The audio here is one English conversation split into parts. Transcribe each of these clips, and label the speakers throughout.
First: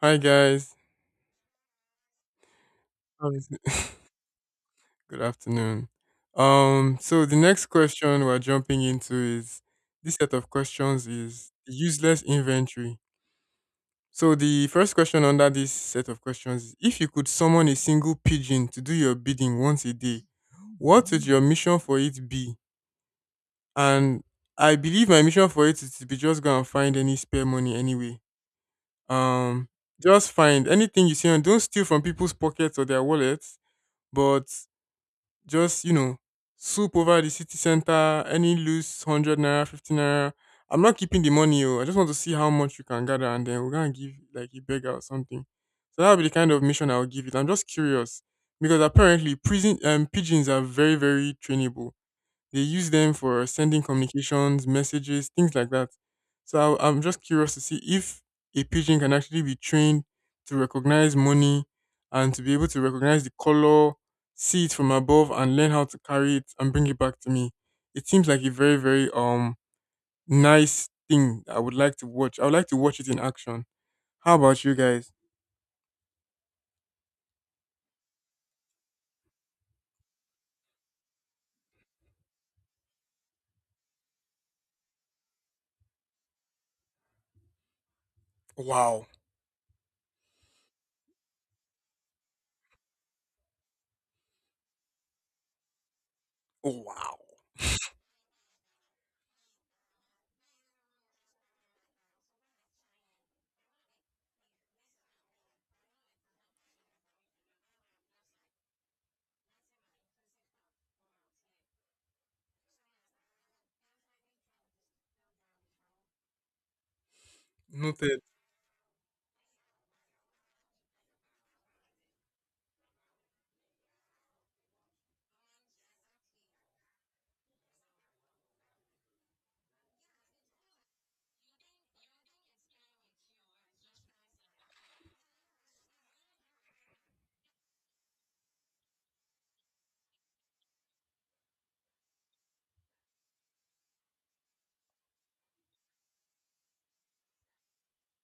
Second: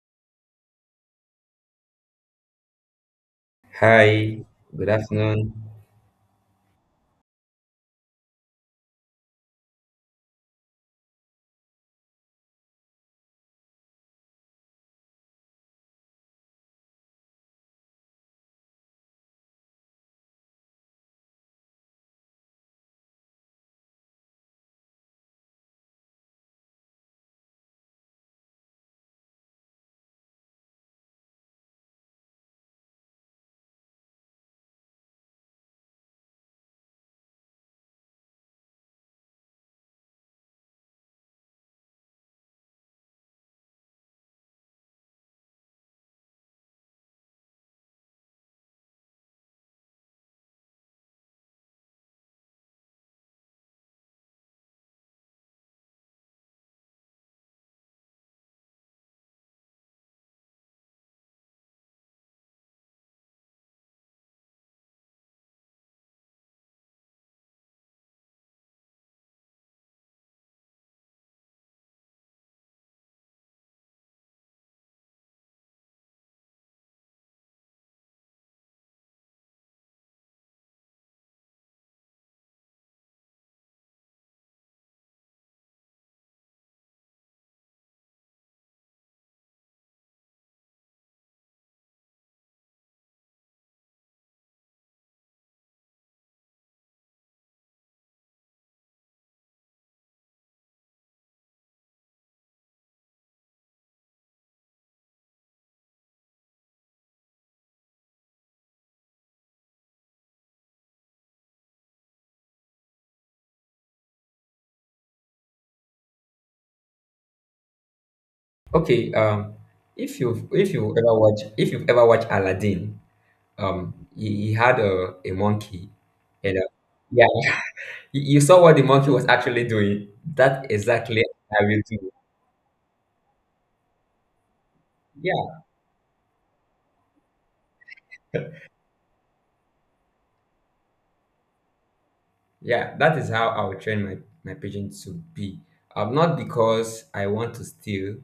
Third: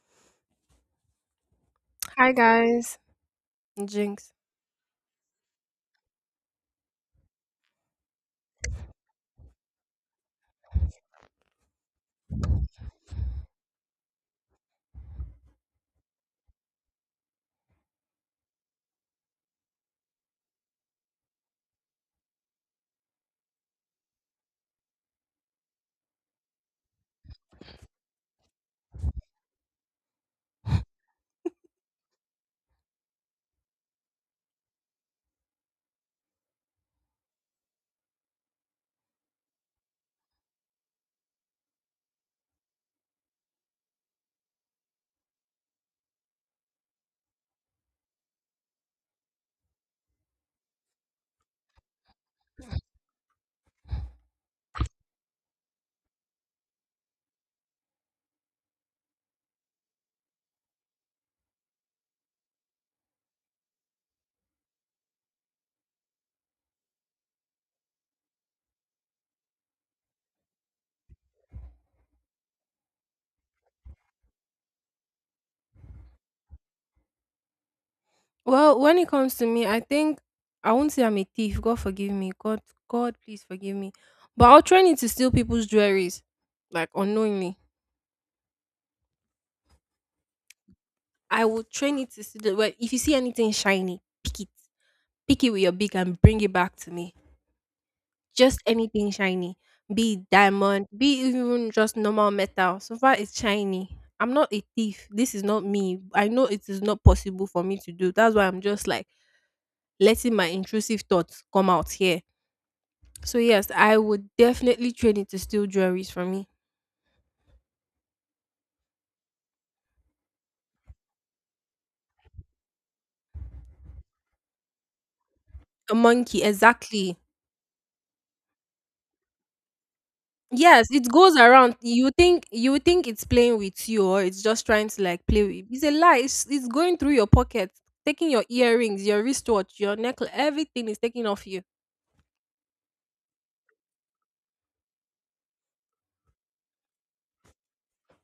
Speaker 1: Hi guys.
Speaker 2: Hi guys,
Speaker 1: How is it?
Speaker 2: Jinx.
Speaker 3: Hi, good
Speaker 1: Good
Speaker 3: afternoon.
Speaker 1: afternoon. So the next question we're jumping into is this set of questions is the useless inventory. So the first question under this set of questions is if you could summon a single pigeon to do your bidding once a day, what would your mission for it be? And I believe my mission for it is to be just go and find any spare money anyway. Um, just find anything you see and don't steal from people's pockets or their wallets. But just soup over the city center, any loose 100 naira, 50 naira. I'm not keeping the money oh. I just want to see how much you can gather and then we're gonna give like a beggar or something. So that'll be the kind of mission I'll give it. I'm just curious because apparently prison pigeons are very trainable. They use them for sending communications, messages, things like that. So I'm just curious to see if a pigeon can actually be trained to recognize money and to be able to recognize the color, see it from above, and learn how to carry it and bring it back to me. It seems like a very, very nice thing I would like to watch. I would like to watch it in action. How about you guys?
Speaker 2: Well, when it comes to me, I think I won't say I'm a thief. God forgive me. God, God, please forgive me. But I'll train it to steal people's jewelries, like unknowingly.
Speaker 1: Wow.
Speaker 2: I will train it to steal. Well, if you see anything shiny, pick it with your beak and bring it back
Speaker 1: Oh
Speaker 2: to me.
Speaker 1: wow.
Speaker 2: Just anything shiny, be it diamond, be it even just normal metal. So far, it's shiny. I'm not a thief. This is not me. I know it is not possible for me to do. That's why I'm just like letting my intrusive thoughts come out here. So yes, I would definitely train it to steal jewelries from me.
Speaker 1: Noted.
Speaker 3: Okay, if you've if you ever watch if you've ever watched Aladdin, he had a monkey,
Speaker 2: A monkey,
Speaker 3: and
Speaker 2: exactly.
Speaker 3: yeah, you saw what the monkey was actually doing. That
Speaker 2: Yes, it
Speaker 3: exactly
Speaker 2: goes
Speaker 3: I
Speaker 2: around.
Speaker 3: will do.
Speaker 2: You think it's playing with you or it's just trying to like play
Speaker 3: Yeah.
Speaker 2: with it's a lie. It's going through your pocket, taking your earrings, your wristwatch, your necklace, everything is taking off you.
Speaker 3: Yeah, that is how I will train my pigeon to be. Not because I want to steal,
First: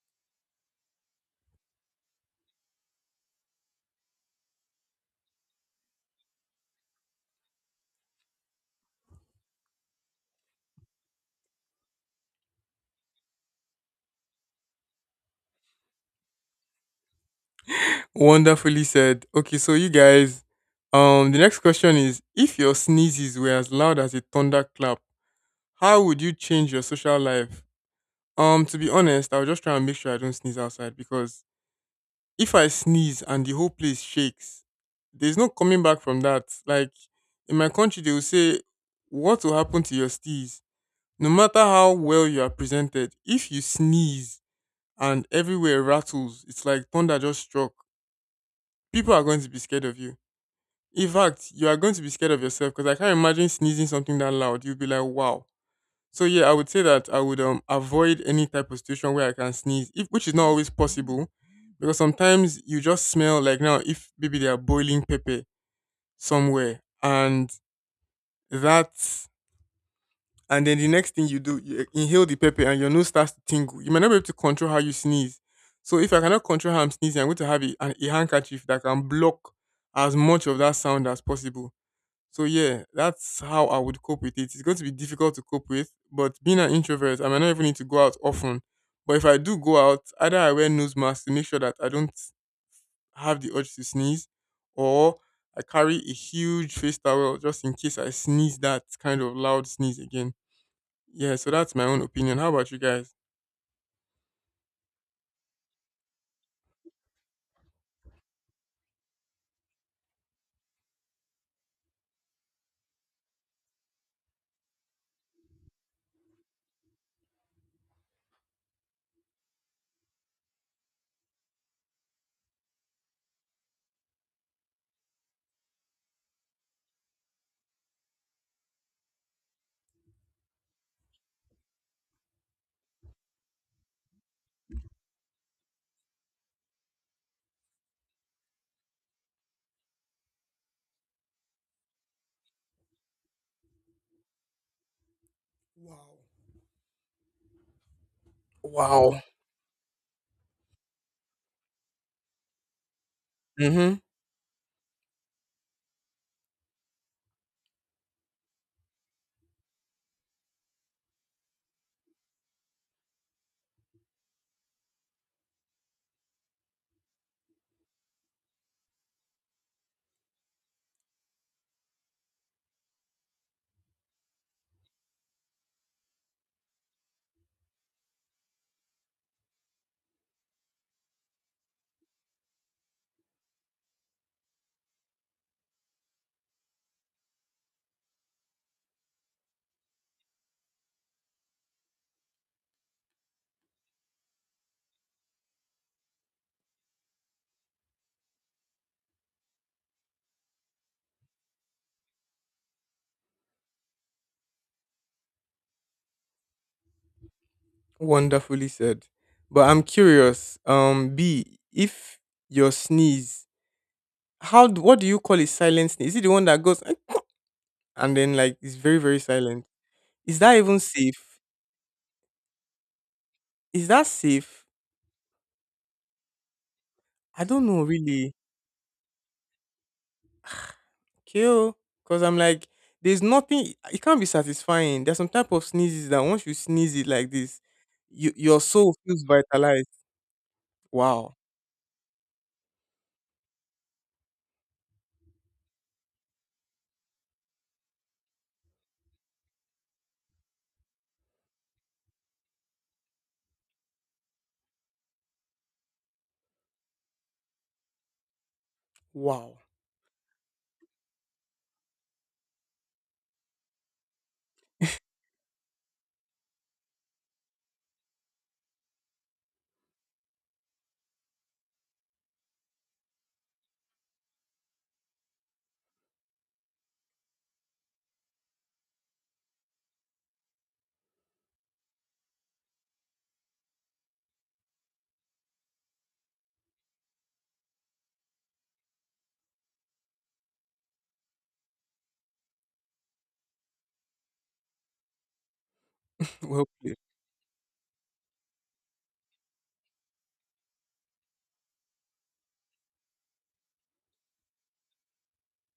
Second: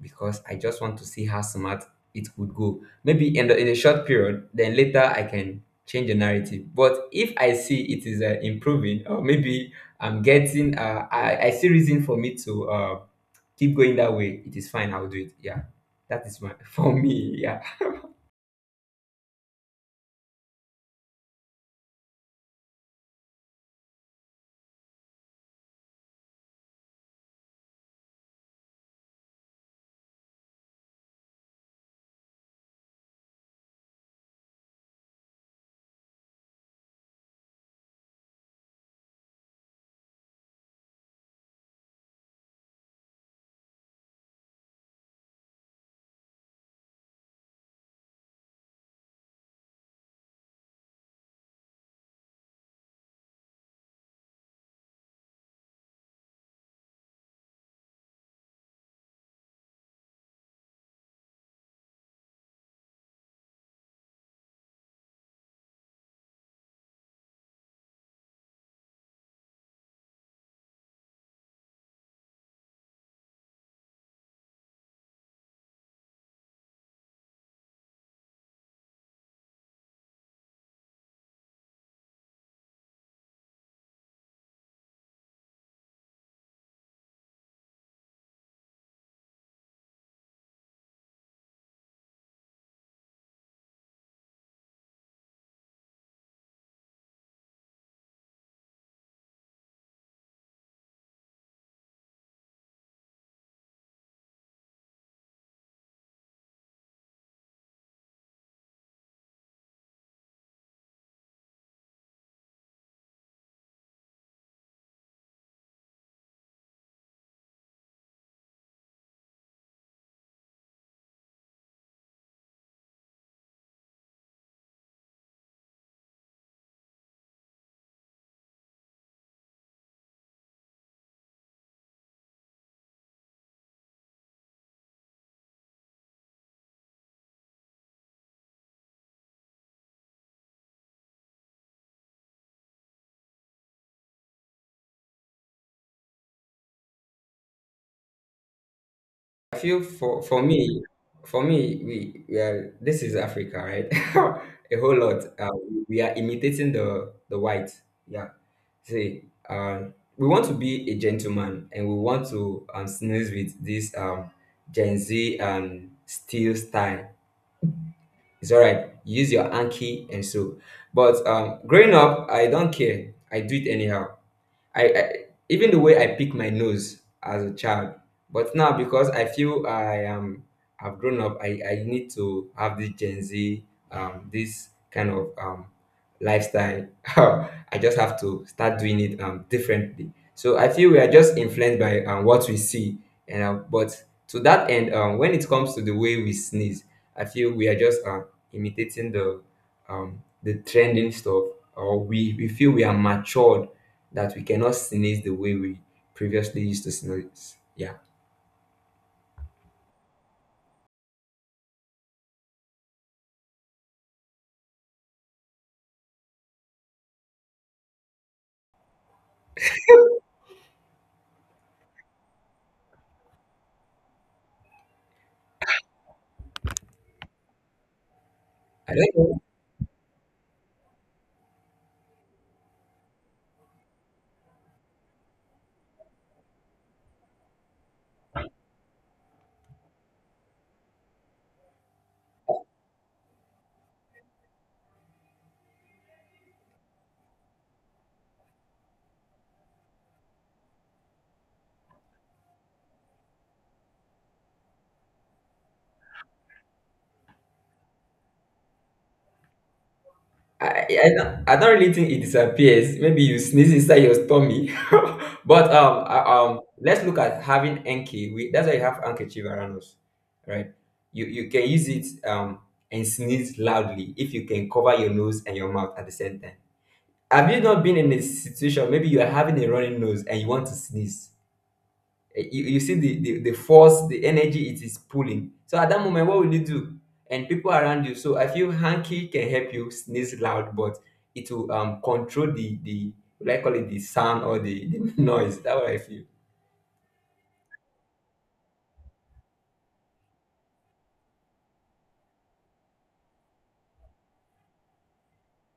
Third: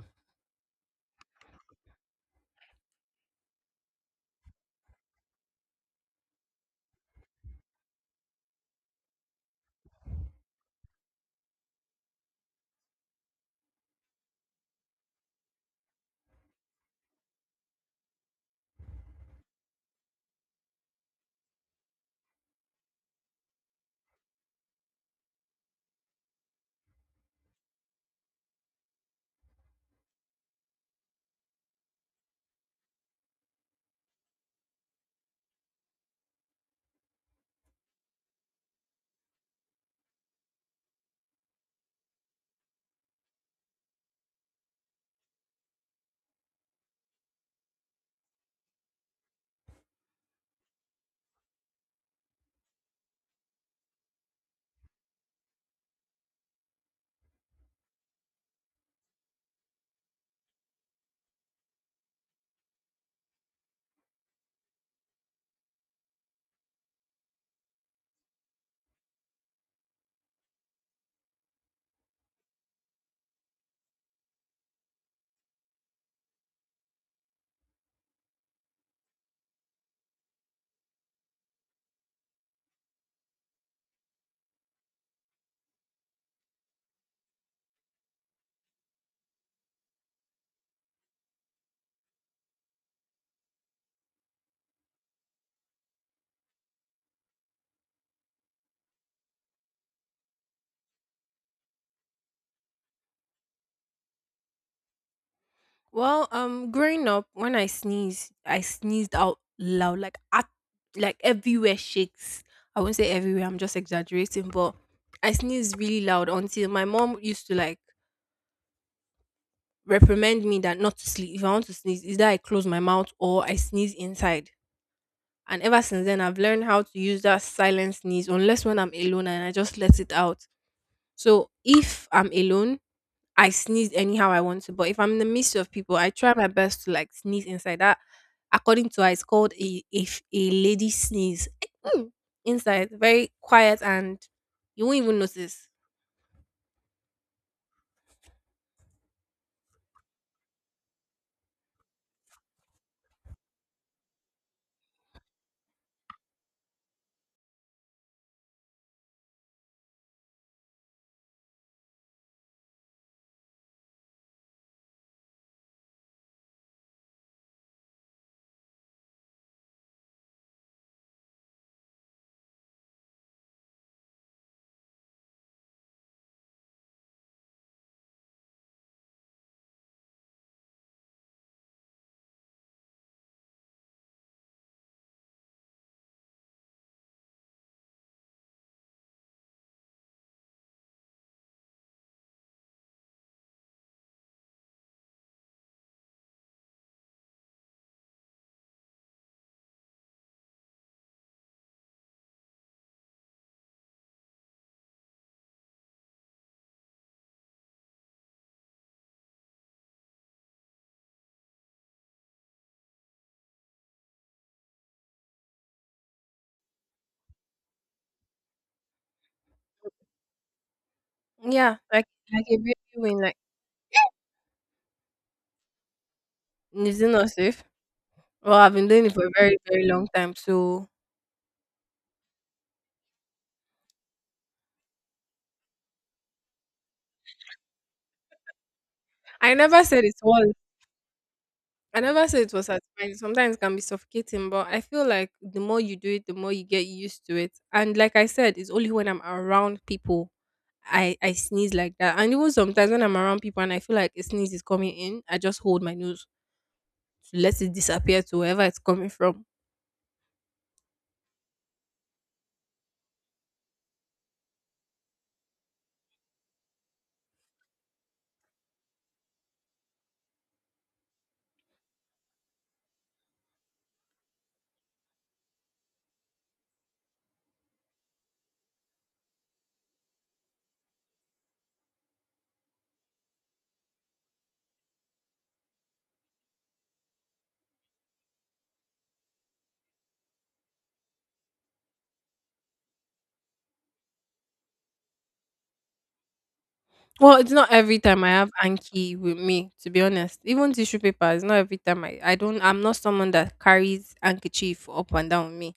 Speaker 3: because I just want to see how smart it would go. Maybe in a short period, then later I can change the narrative. But if I see it is improving, or maybe I'm getting, I see reason for me to keep going that way, it is fine, I'll do it. Yeah, that is my, for me, yeah.
Speaker 1: Wonderfully said. Okay, so you guys, the next question is: if your sneezes were as loud as a thunderclap, how would you change your social life? To be honest, I'll just try and make sure I don't sneeze outside because if I sneeze and the whole place shakes, there's no coming back from that. Like in my country, they will say, "What will happen to your steez?" No matter how well you are presented, if you sneeze and everywhere rattles, it's like thunder just struck. People are going to be scared of you. In fact, you are going to be scared of yourself because I can't imagine sneezing something that loud. You'll be like, wow. So yeah, I would say that I would avoid any type of situation where I can sneeze, if which is not always possible, because sometimes you just smell like now if maybe they are boiling pepper somewhere, and that, and then the next thing you do, you eh, inhale the pepper and your nose starts to tingle. You might not be able to control how you sneeze. So if I cannot control how I'm sneezing, I'm going to have a handkerchief that can block as much of that sound as possible. So yeah, that's how I would cope with it. It's going to be difficult to cope with, but being an introvert, I might not even need to go out often. But if I do go out, either I wear nose mask to make sure that I don't have the urge to sneeze, or I carry a huge face towel just in case I sneeze that kind of loud sneeze again. Yeah, so that's my own opinion. How about you guys?
Speaker 2: Well, growing up, when I sneeze, I sneezed out loud, like at, like everywhere shakes. I won't say everywhere. I'm just exaggerating, but I sneezed really loud until my mom used to like reprimand me that not to sleep. If I want to sneeze, either I close my mouth or I sneeze inside. And ever since then, I've learned how to use that silent sneeze, unless when I'm alone and I just let it out. So if I'm alone, I sneeze anyhow I want to, but if I'm in the midst of people, I try my best to like sneeze inside. That, according to her, it's called a if a lady sneeze. Mm. Inside, very quiet, and you won't even notice.
Speaker 1: Wow. Wow.
Speaker 3: I feel for me, we are this is Africa, right?
Speaker 1: Mm-hmm.
Speaker 3: A whole lot. We are imitating the white. Yeah. See, we want to be a gentleman, and we want to sneeze with this Gen Z and steel style. It's all right. Use your anki and so. But growing up, I don't care. I do it anyhow. I even the way I pick my nose as a child, but now because I feel I've grown up, I need to have this Gen Z this kind of lifestyle. I just have to start doing it differently. So I feel we are just influenced by what we see, and but to that end, when it comes to the way we sneeze, I feel we are just imitating the trending stuff, or we feel we are matured that we cannot sneeze the way we previously used to sneeze. Yeah.
Speaker 1: Wonderfully said. But I'm curious, B, if your sneeze. How d what do you call a silent snake? Is it the one that goes "Eh" and then like it's very, very silent? Is that even safe?
Speaker 2: Yeah, like a baby when like,
Speaker 1: Is that safe?
Speaker 2: is it not
Speaker 1: I
Speaker 2: safe?
Speaker 1: don't know really.
Speaker 2: Well, I've been
Speaker 3: I
Speaker 2: doing it
Speaker 3: don't
Speaker 2: for a
Speaker 3: know.
Speaker 2: very very long time, so
Speaker 1: Okay oh, because I'm like, there's nothing, it can't be satisfying. There's some type of sneezes that once you sneeze it like this, you your soul feels
Speaker 2: I never
Speaker 1: vitalized.
Speaker 2: said it's what
Speaker 1: Wow.
Speaker 2: I never said it was satisfying. Sometimes it can be suffocating, but I feel like the more you do it, the more you get used to it. And like I said, it's only when I'm around people I sneeze like that. And even sometimes when I'm around people and I feel like a sneeze is coming in, I just hold my nose to let it disappear to wherever it's coming from.
Speaker 1: Wow.
Speaker 3: I, I, I don't really think it disappears. Maybe you sneeze inside your tummy, but let's look at having Enki. We, that's why you have handkerchief around us, right? You can use it and sneeze loudly if you can cover your nose and your mouth at the same time. Have you not been in a situation, maybe you are having a running nose and you want to sneeze? You see the force the energy it is pulling, so at that moment, what will you do and people around you? So I feel hanky can help you sneeze loud, but it will control the what I call it, the sound or the noise, that what I feel.
Speaker 1: Well played.
Speaker 2: Well, it's not every time I have Anki with me, to be honest. Even tissue paper, it's not every time I'm not someone that carries handkerchief up and down with me.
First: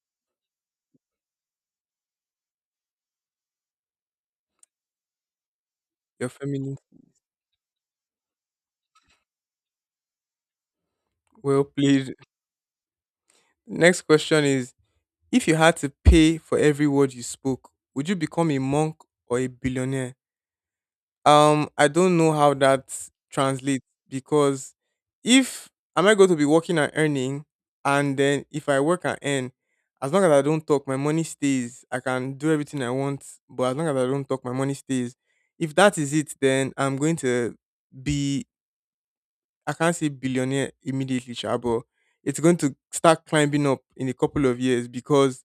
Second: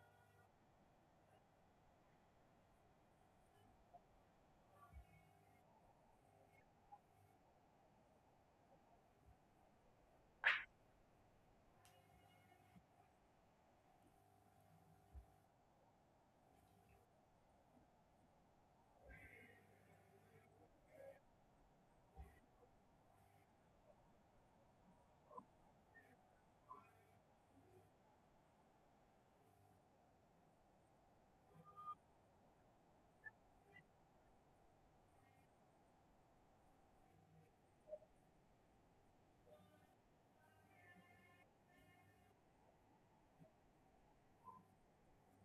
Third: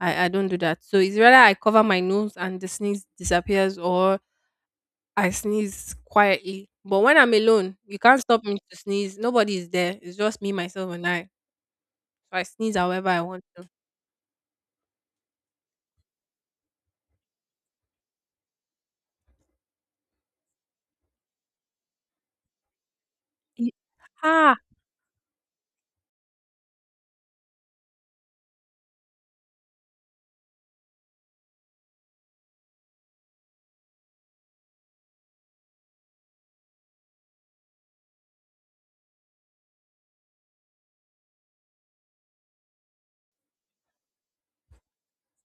Speaker 2: I don't do that. So it's rather I cover my nose and the sneeze disappears or I sneeze
Speaker 1: You're
Speaker 2: quietly.
Speaker 1: feminine.
Speaker 2: But when I'm alone, you can't stop me to sneeze. Nobody is there. It's just me, myself, and I.
Speaker 1: Well played.
Speaker 2: So I sneeze however I want to.
Speaker 1: Next question is if you had to pay for every word you spoke, would you become a monk or a billionaire? I don't know how that
Speaker 2: Ye-
Speaker 1: translates
Speaker 2: Ah,
Speaker 1: because if am I going to be working and earning, and then if I work and earn, as long as I don't talk, my money stays. I can do everything I want, but as long as I don't talk, my money stays. If that is it, then I'm going to be I can't say billionaire immediately, sha, but it's going to start climbing up in a couple of years because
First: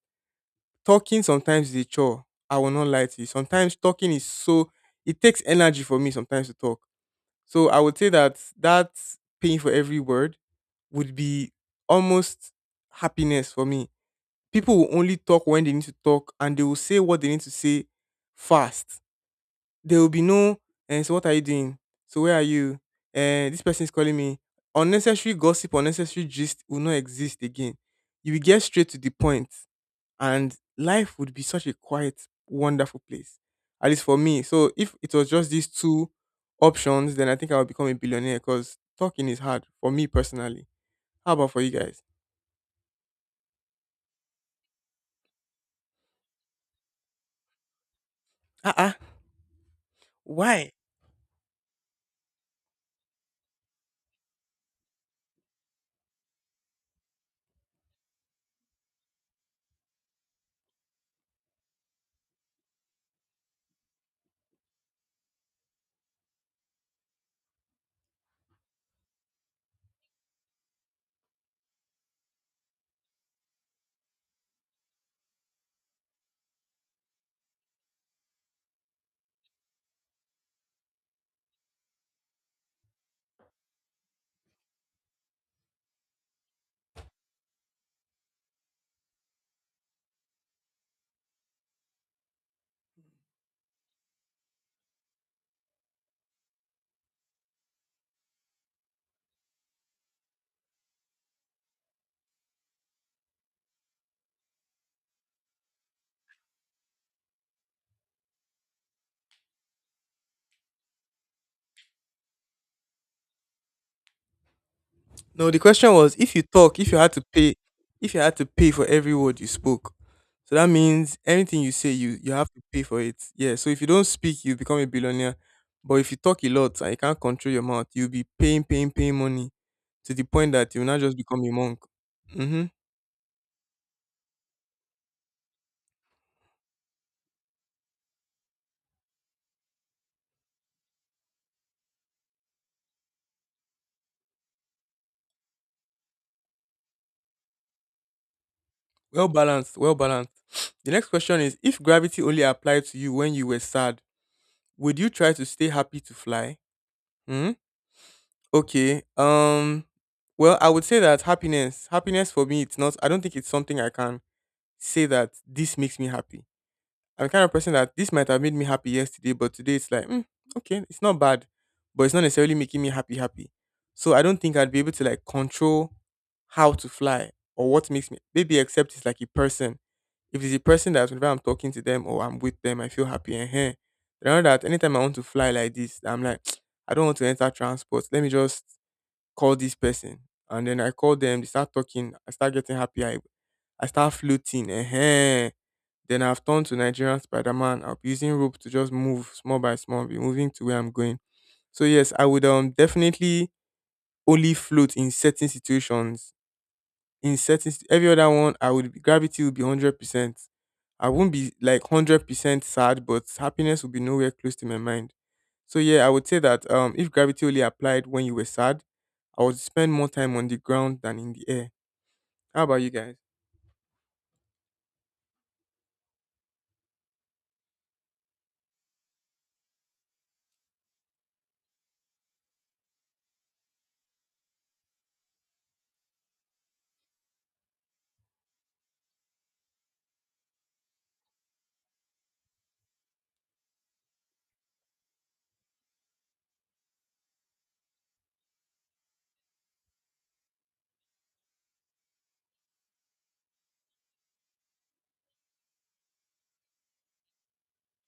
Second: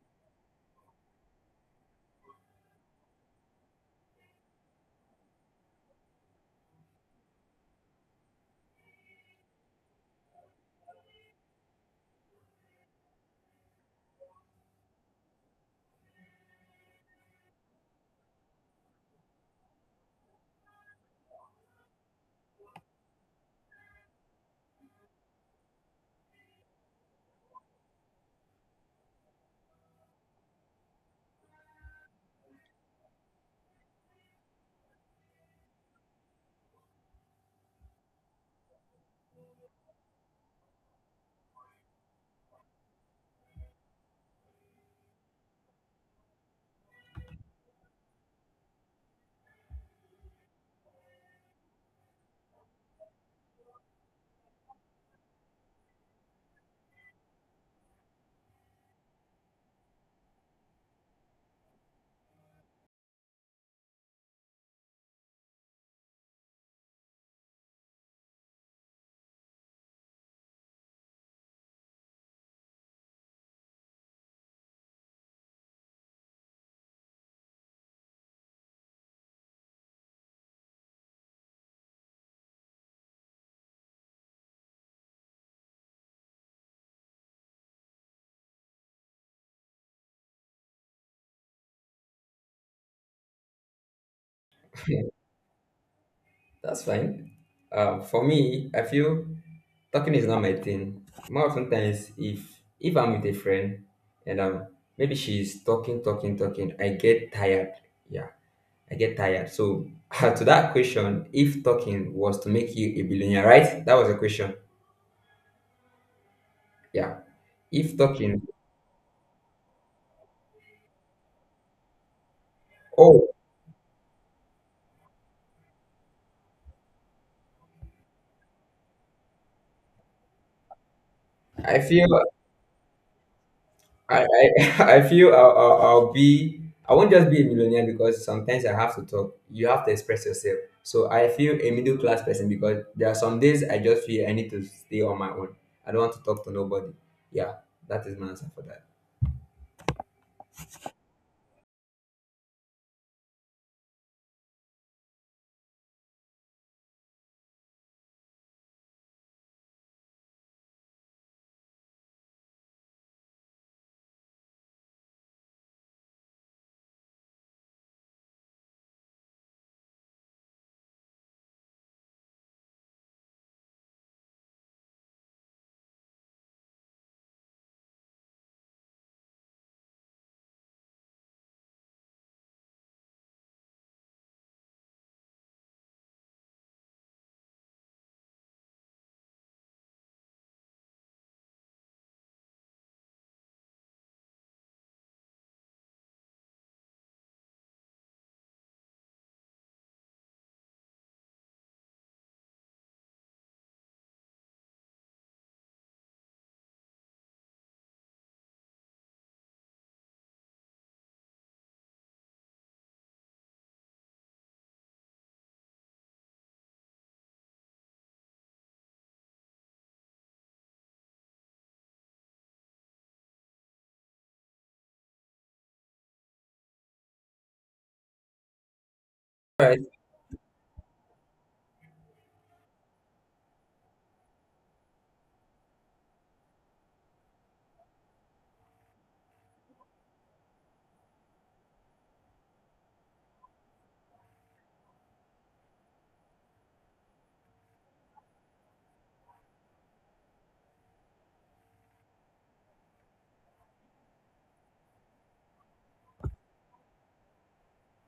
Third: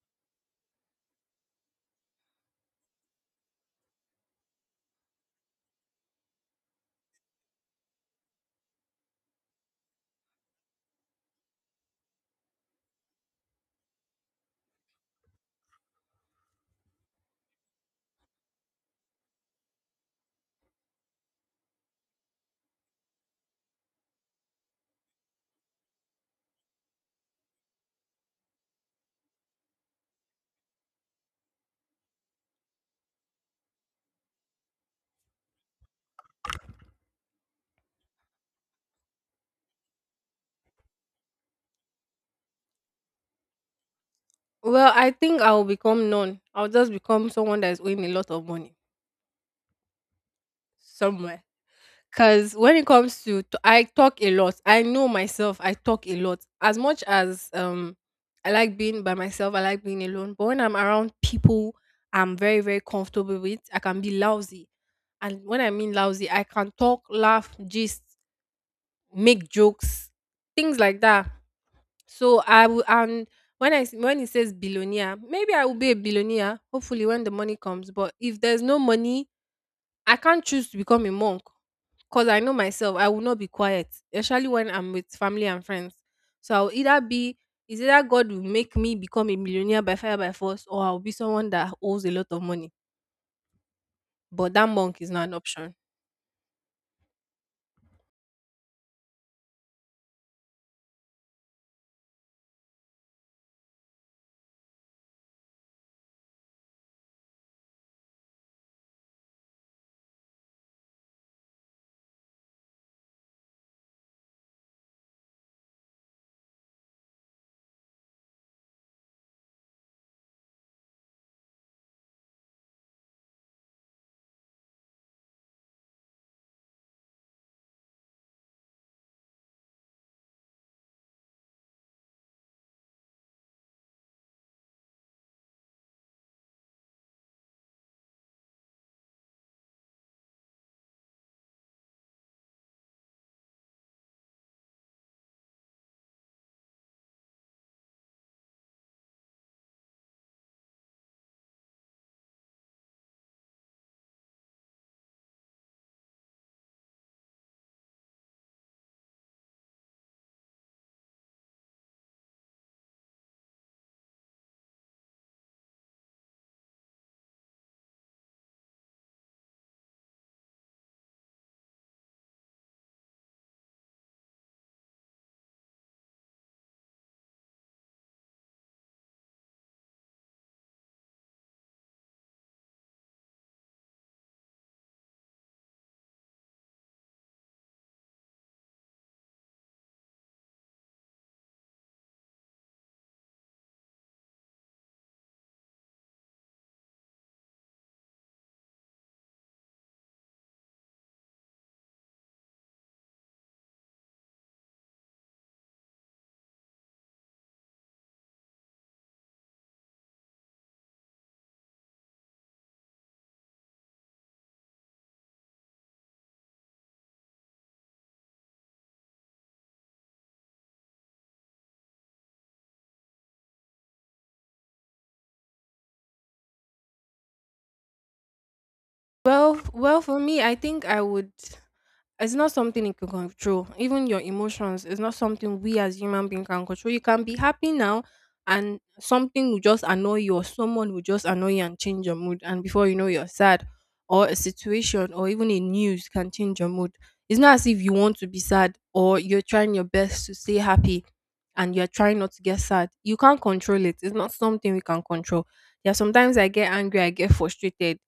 Speaker 1: talking sometimes is a chore. I will not lie to you. Sometimes talking is so it takes energy for me sometimes to talk. So I would say that that paying for every word would be almost happiness for me. People will only talk when they need to talk and they will say what they need to say fast. There will be no, and so what are you doing? So where are you? And this person is calling me. Unnecessary gossip, unnecessary gist will not exist again. You will get straight to the point and life would be such a quiet, wonderful place. At least for me. So if it was just these two options, then I think I would become a billionaire because talking is hard for me personally. How about for you guys?
Speaker 2: well, I think I will become none. I'll just become someone that is owing a lot of money
Speaker 1: Uh. Why?
Speaker 2: somewhere. Because when it comes to, I talk a lot. I know myself. I talk a lot. As much as I like being by myself, I like being alone. But when I'm around people, I'm very very comfortable with. I can be lousy, and when I mean lousy, I can talk, laugh, just make jokes, things like that. So I will. And when when it says billionaire, maybe I will be a billionaire. Hopefully, when the money comes. But if there's no money, I can't choose to become a monk because I know myself, I will not be quiet, especially when I'm with family and friends. So I'll either be, is either God will make me become a millionaire by fire by force, or I'll be someone that owes a lot of money. But that
Speaker 3: Yeah,
Speaker 2: monk is not an option.
Speaker 3: that's fine. For me, I feel talking is not my thing, more often times if I'm with a friend and maybe she's talking, I get tired. Yeah, I get tired. So to that question, if talking was to make you a billionaire, right? That was a question.
Speaker 1: No, the question was if you talk, if you had
Speaker 3: Yeah.
Speaker 1: to pay,
Speaker 3: If
Speaker 1: if you had
Speaker 3: talking,
Speaker 1: to pay for every word you spoke. So that means anything you say, you have to pay for it.
Speaker 3: oh,
Speaker 1: Yeah. So if you don't speak, you become a billionaire. But if you talk a lot and you can't control your mouth, you'll be paying, paying, paying money to the point that you'll not just become a monk.
Speaker 3: I feel
Speaker 1: Mm-hmm.
Speaker 3: I feel I'll be. I won't just be a millionaire because sometimes I have to talk. You have to express yourself. So I feel a middle class person, because there are some days I just feel I need to stay on my own. I don't want to talk to nobody. Yeah, that is my answer for that.
Speaker 1: Well balanced. Well balanced. The next question is: if gravity only applied to you when you were sad, would you try to stay happy to fly? Hmm? Okay. Well, I would say that happiness, happiness for me it's not I don't think it's something I can say that this makes me happy. I'm the kind of person that this might have made me happy yesterday, but today it's like, mm, okay, it's not bad, but it's not necessarily making me happy happy. So I don't think I'd be able to like control how to fly or what makes me maybe except it's like a person. If it's a person that whenever I'm talking to them or I'm with them, I feel happy and here. But I know that anytime I want to fly like this, I'm like, I don't want to enter transport. Let me just call this person. And then I call them, they start talking, I start getting happy. I start floating. Ehen. Then I've turned to Nigerian Spider Man. I'll be using rope to just move small by small, be moving to where I'm going. So yes, I would definitely only float in certain situations in certain st- every other one I would be, gravity would be 100%. I won't be like 100% sad, but happiness will be nowhere close to my mind. So yeah, I would say that if gravity only applied when you were sad, I would spend more time on the ground than in the air. How about you guys?
Speaker 3: All right.
Speaker 2: Well, for me, I think I would. It's not something you can control. Even your emotions is not something we as human beings can control. You can be happy now, and something will just annoy you, or someone will just annoy you and change your mood. And before you know, you're sad, or a situation, or even a news can change your mood. It's not as if you want to be sad, or you're trying your best to stay happy, and you're trying not to get sad. You can't control it. It's not something we can control. Yeah, sometimes I get angry, I get frustrated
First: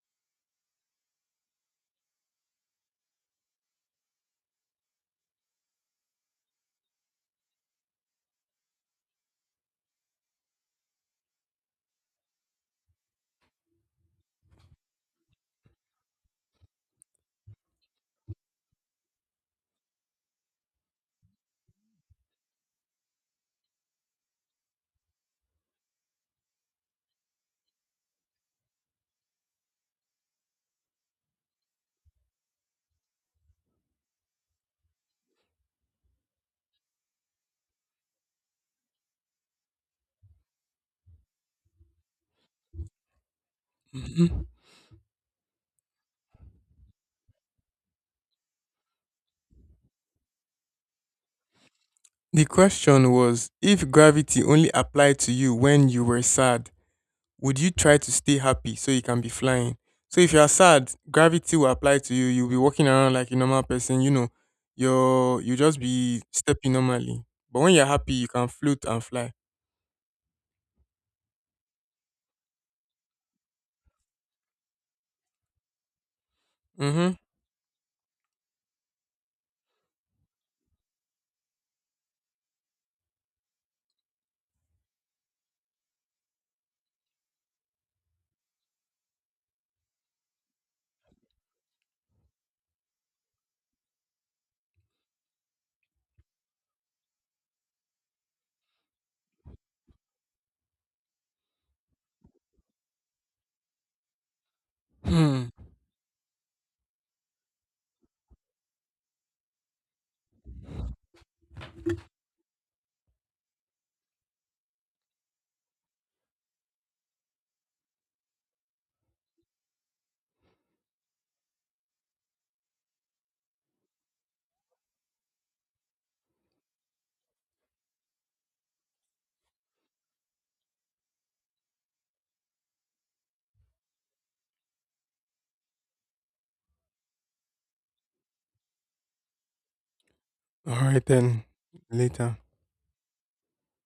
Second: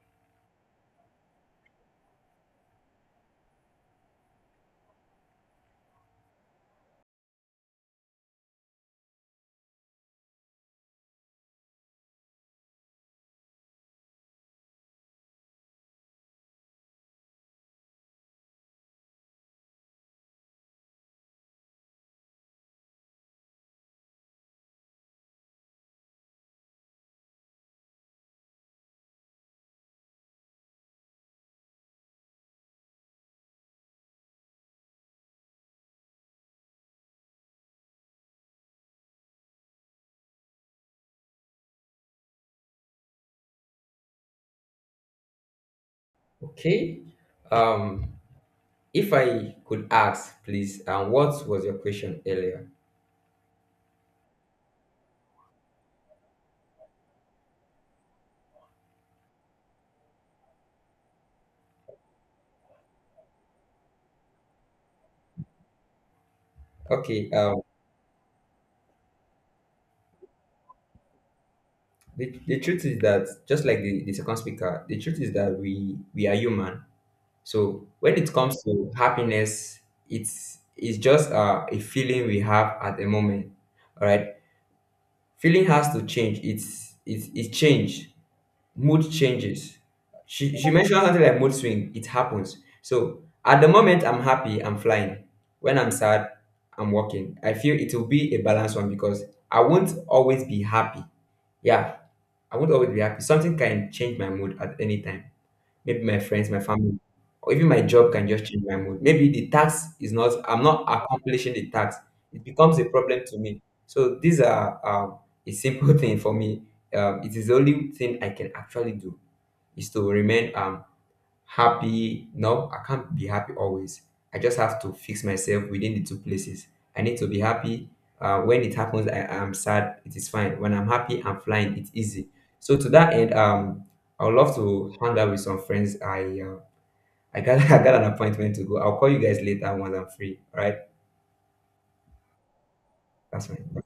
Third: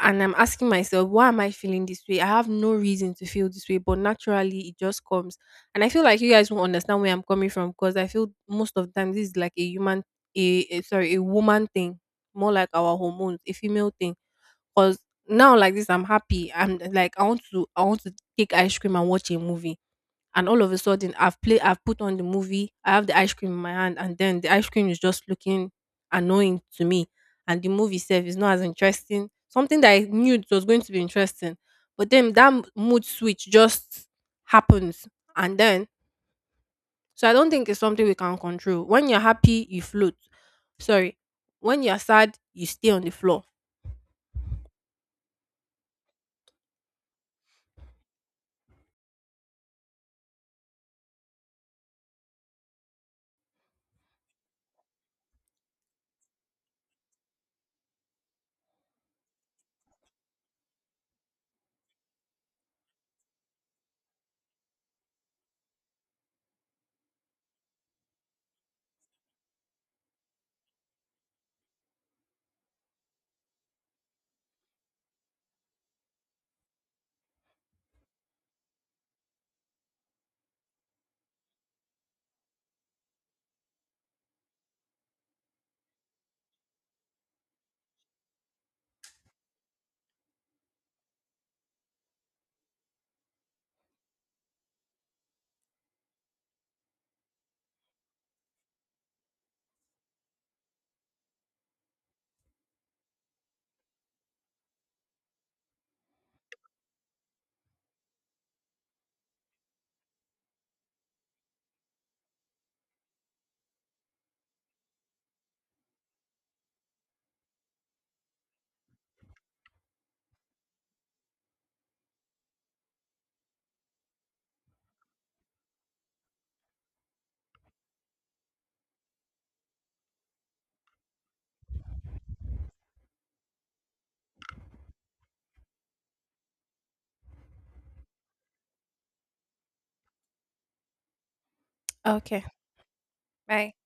Speaker 2: and I'm asking myself, why am I feeling this way? I have no reason to feel this way, but naturally it just comes. And I feel like you guys won't understand where I'm coming from because I feel most of the time this is like a human, sorry, a woman thing, more like our hormones, a female thing. Because now like this, I'm happy. I'm like I want to take ice cream and watch a movie and all of a sudden I've put on the movie, I have the ice cream in my hand, and then the ice cream is just looking annoying to me, and the movie itself is not as interesting. Something that I knew it was going to be interesting, but then that mood switch just happens, and then so I don't think it's something we can control. When you're happy, you float. Sorry, when you're sad, you stay on the floor.
Speaker 1: Mhm.
Speaker 3: Okay. Um. If I could ask, please, what was your question
Speaker 1: The
Speaker 3: earlier?
Speaker 1: question was if gravity only applied to you when you were sad, would you try to stay happy so you can be flying? So if you are sad, gravity will apply to you. You'll be walking around like a normal person. You know, you're you just be stepping normally.
Speaker 3: Okay,
Speaker 1: But when you're happy, you can float and fly.
Speaker 3: the truth is that just like the second speaker, the truth is that we are human.
Speaker 1: Mm-hmm.
Speaker 3: So when it comes to happiness, it's just a feeling we have at the moment. All right, feeling has to change. It's changed. Mood changes. She mentioned something like mood swing. It happens. So at the moment I'm happy, I'm flying. When I'm sad, I'm walking. I feel it will be a balanced one because I won't always be happy. Yeah, I won't always be happy. Something can change my mood at any time.
Speaker 1: Hmm.
Speaker 3: Maybe my friends, my family, or even my job can just change my mood. Maybe the task is not, I'm not accomplishing the task. It becomes a problem to me. So these are a simple thing for me. It is the only thing I can actually do is to remain happy. No, I can't be happy always. I just have to fix myself within the two places. I need to be happy. When it happens, I am sad. It is fine. When I'm happy, I'm flying. It's easy. So to that end, I would love to hang out with some friends. I got I got an appointment to go. I'll call you guys later once I'm free. All
Speaker 1: All
Speaker 3: right,
Speaker 1: right then. Later.
Speaker 2: Okay,
Speaker 3: that's
Speaker 2: bye.
Speaker 3: fine.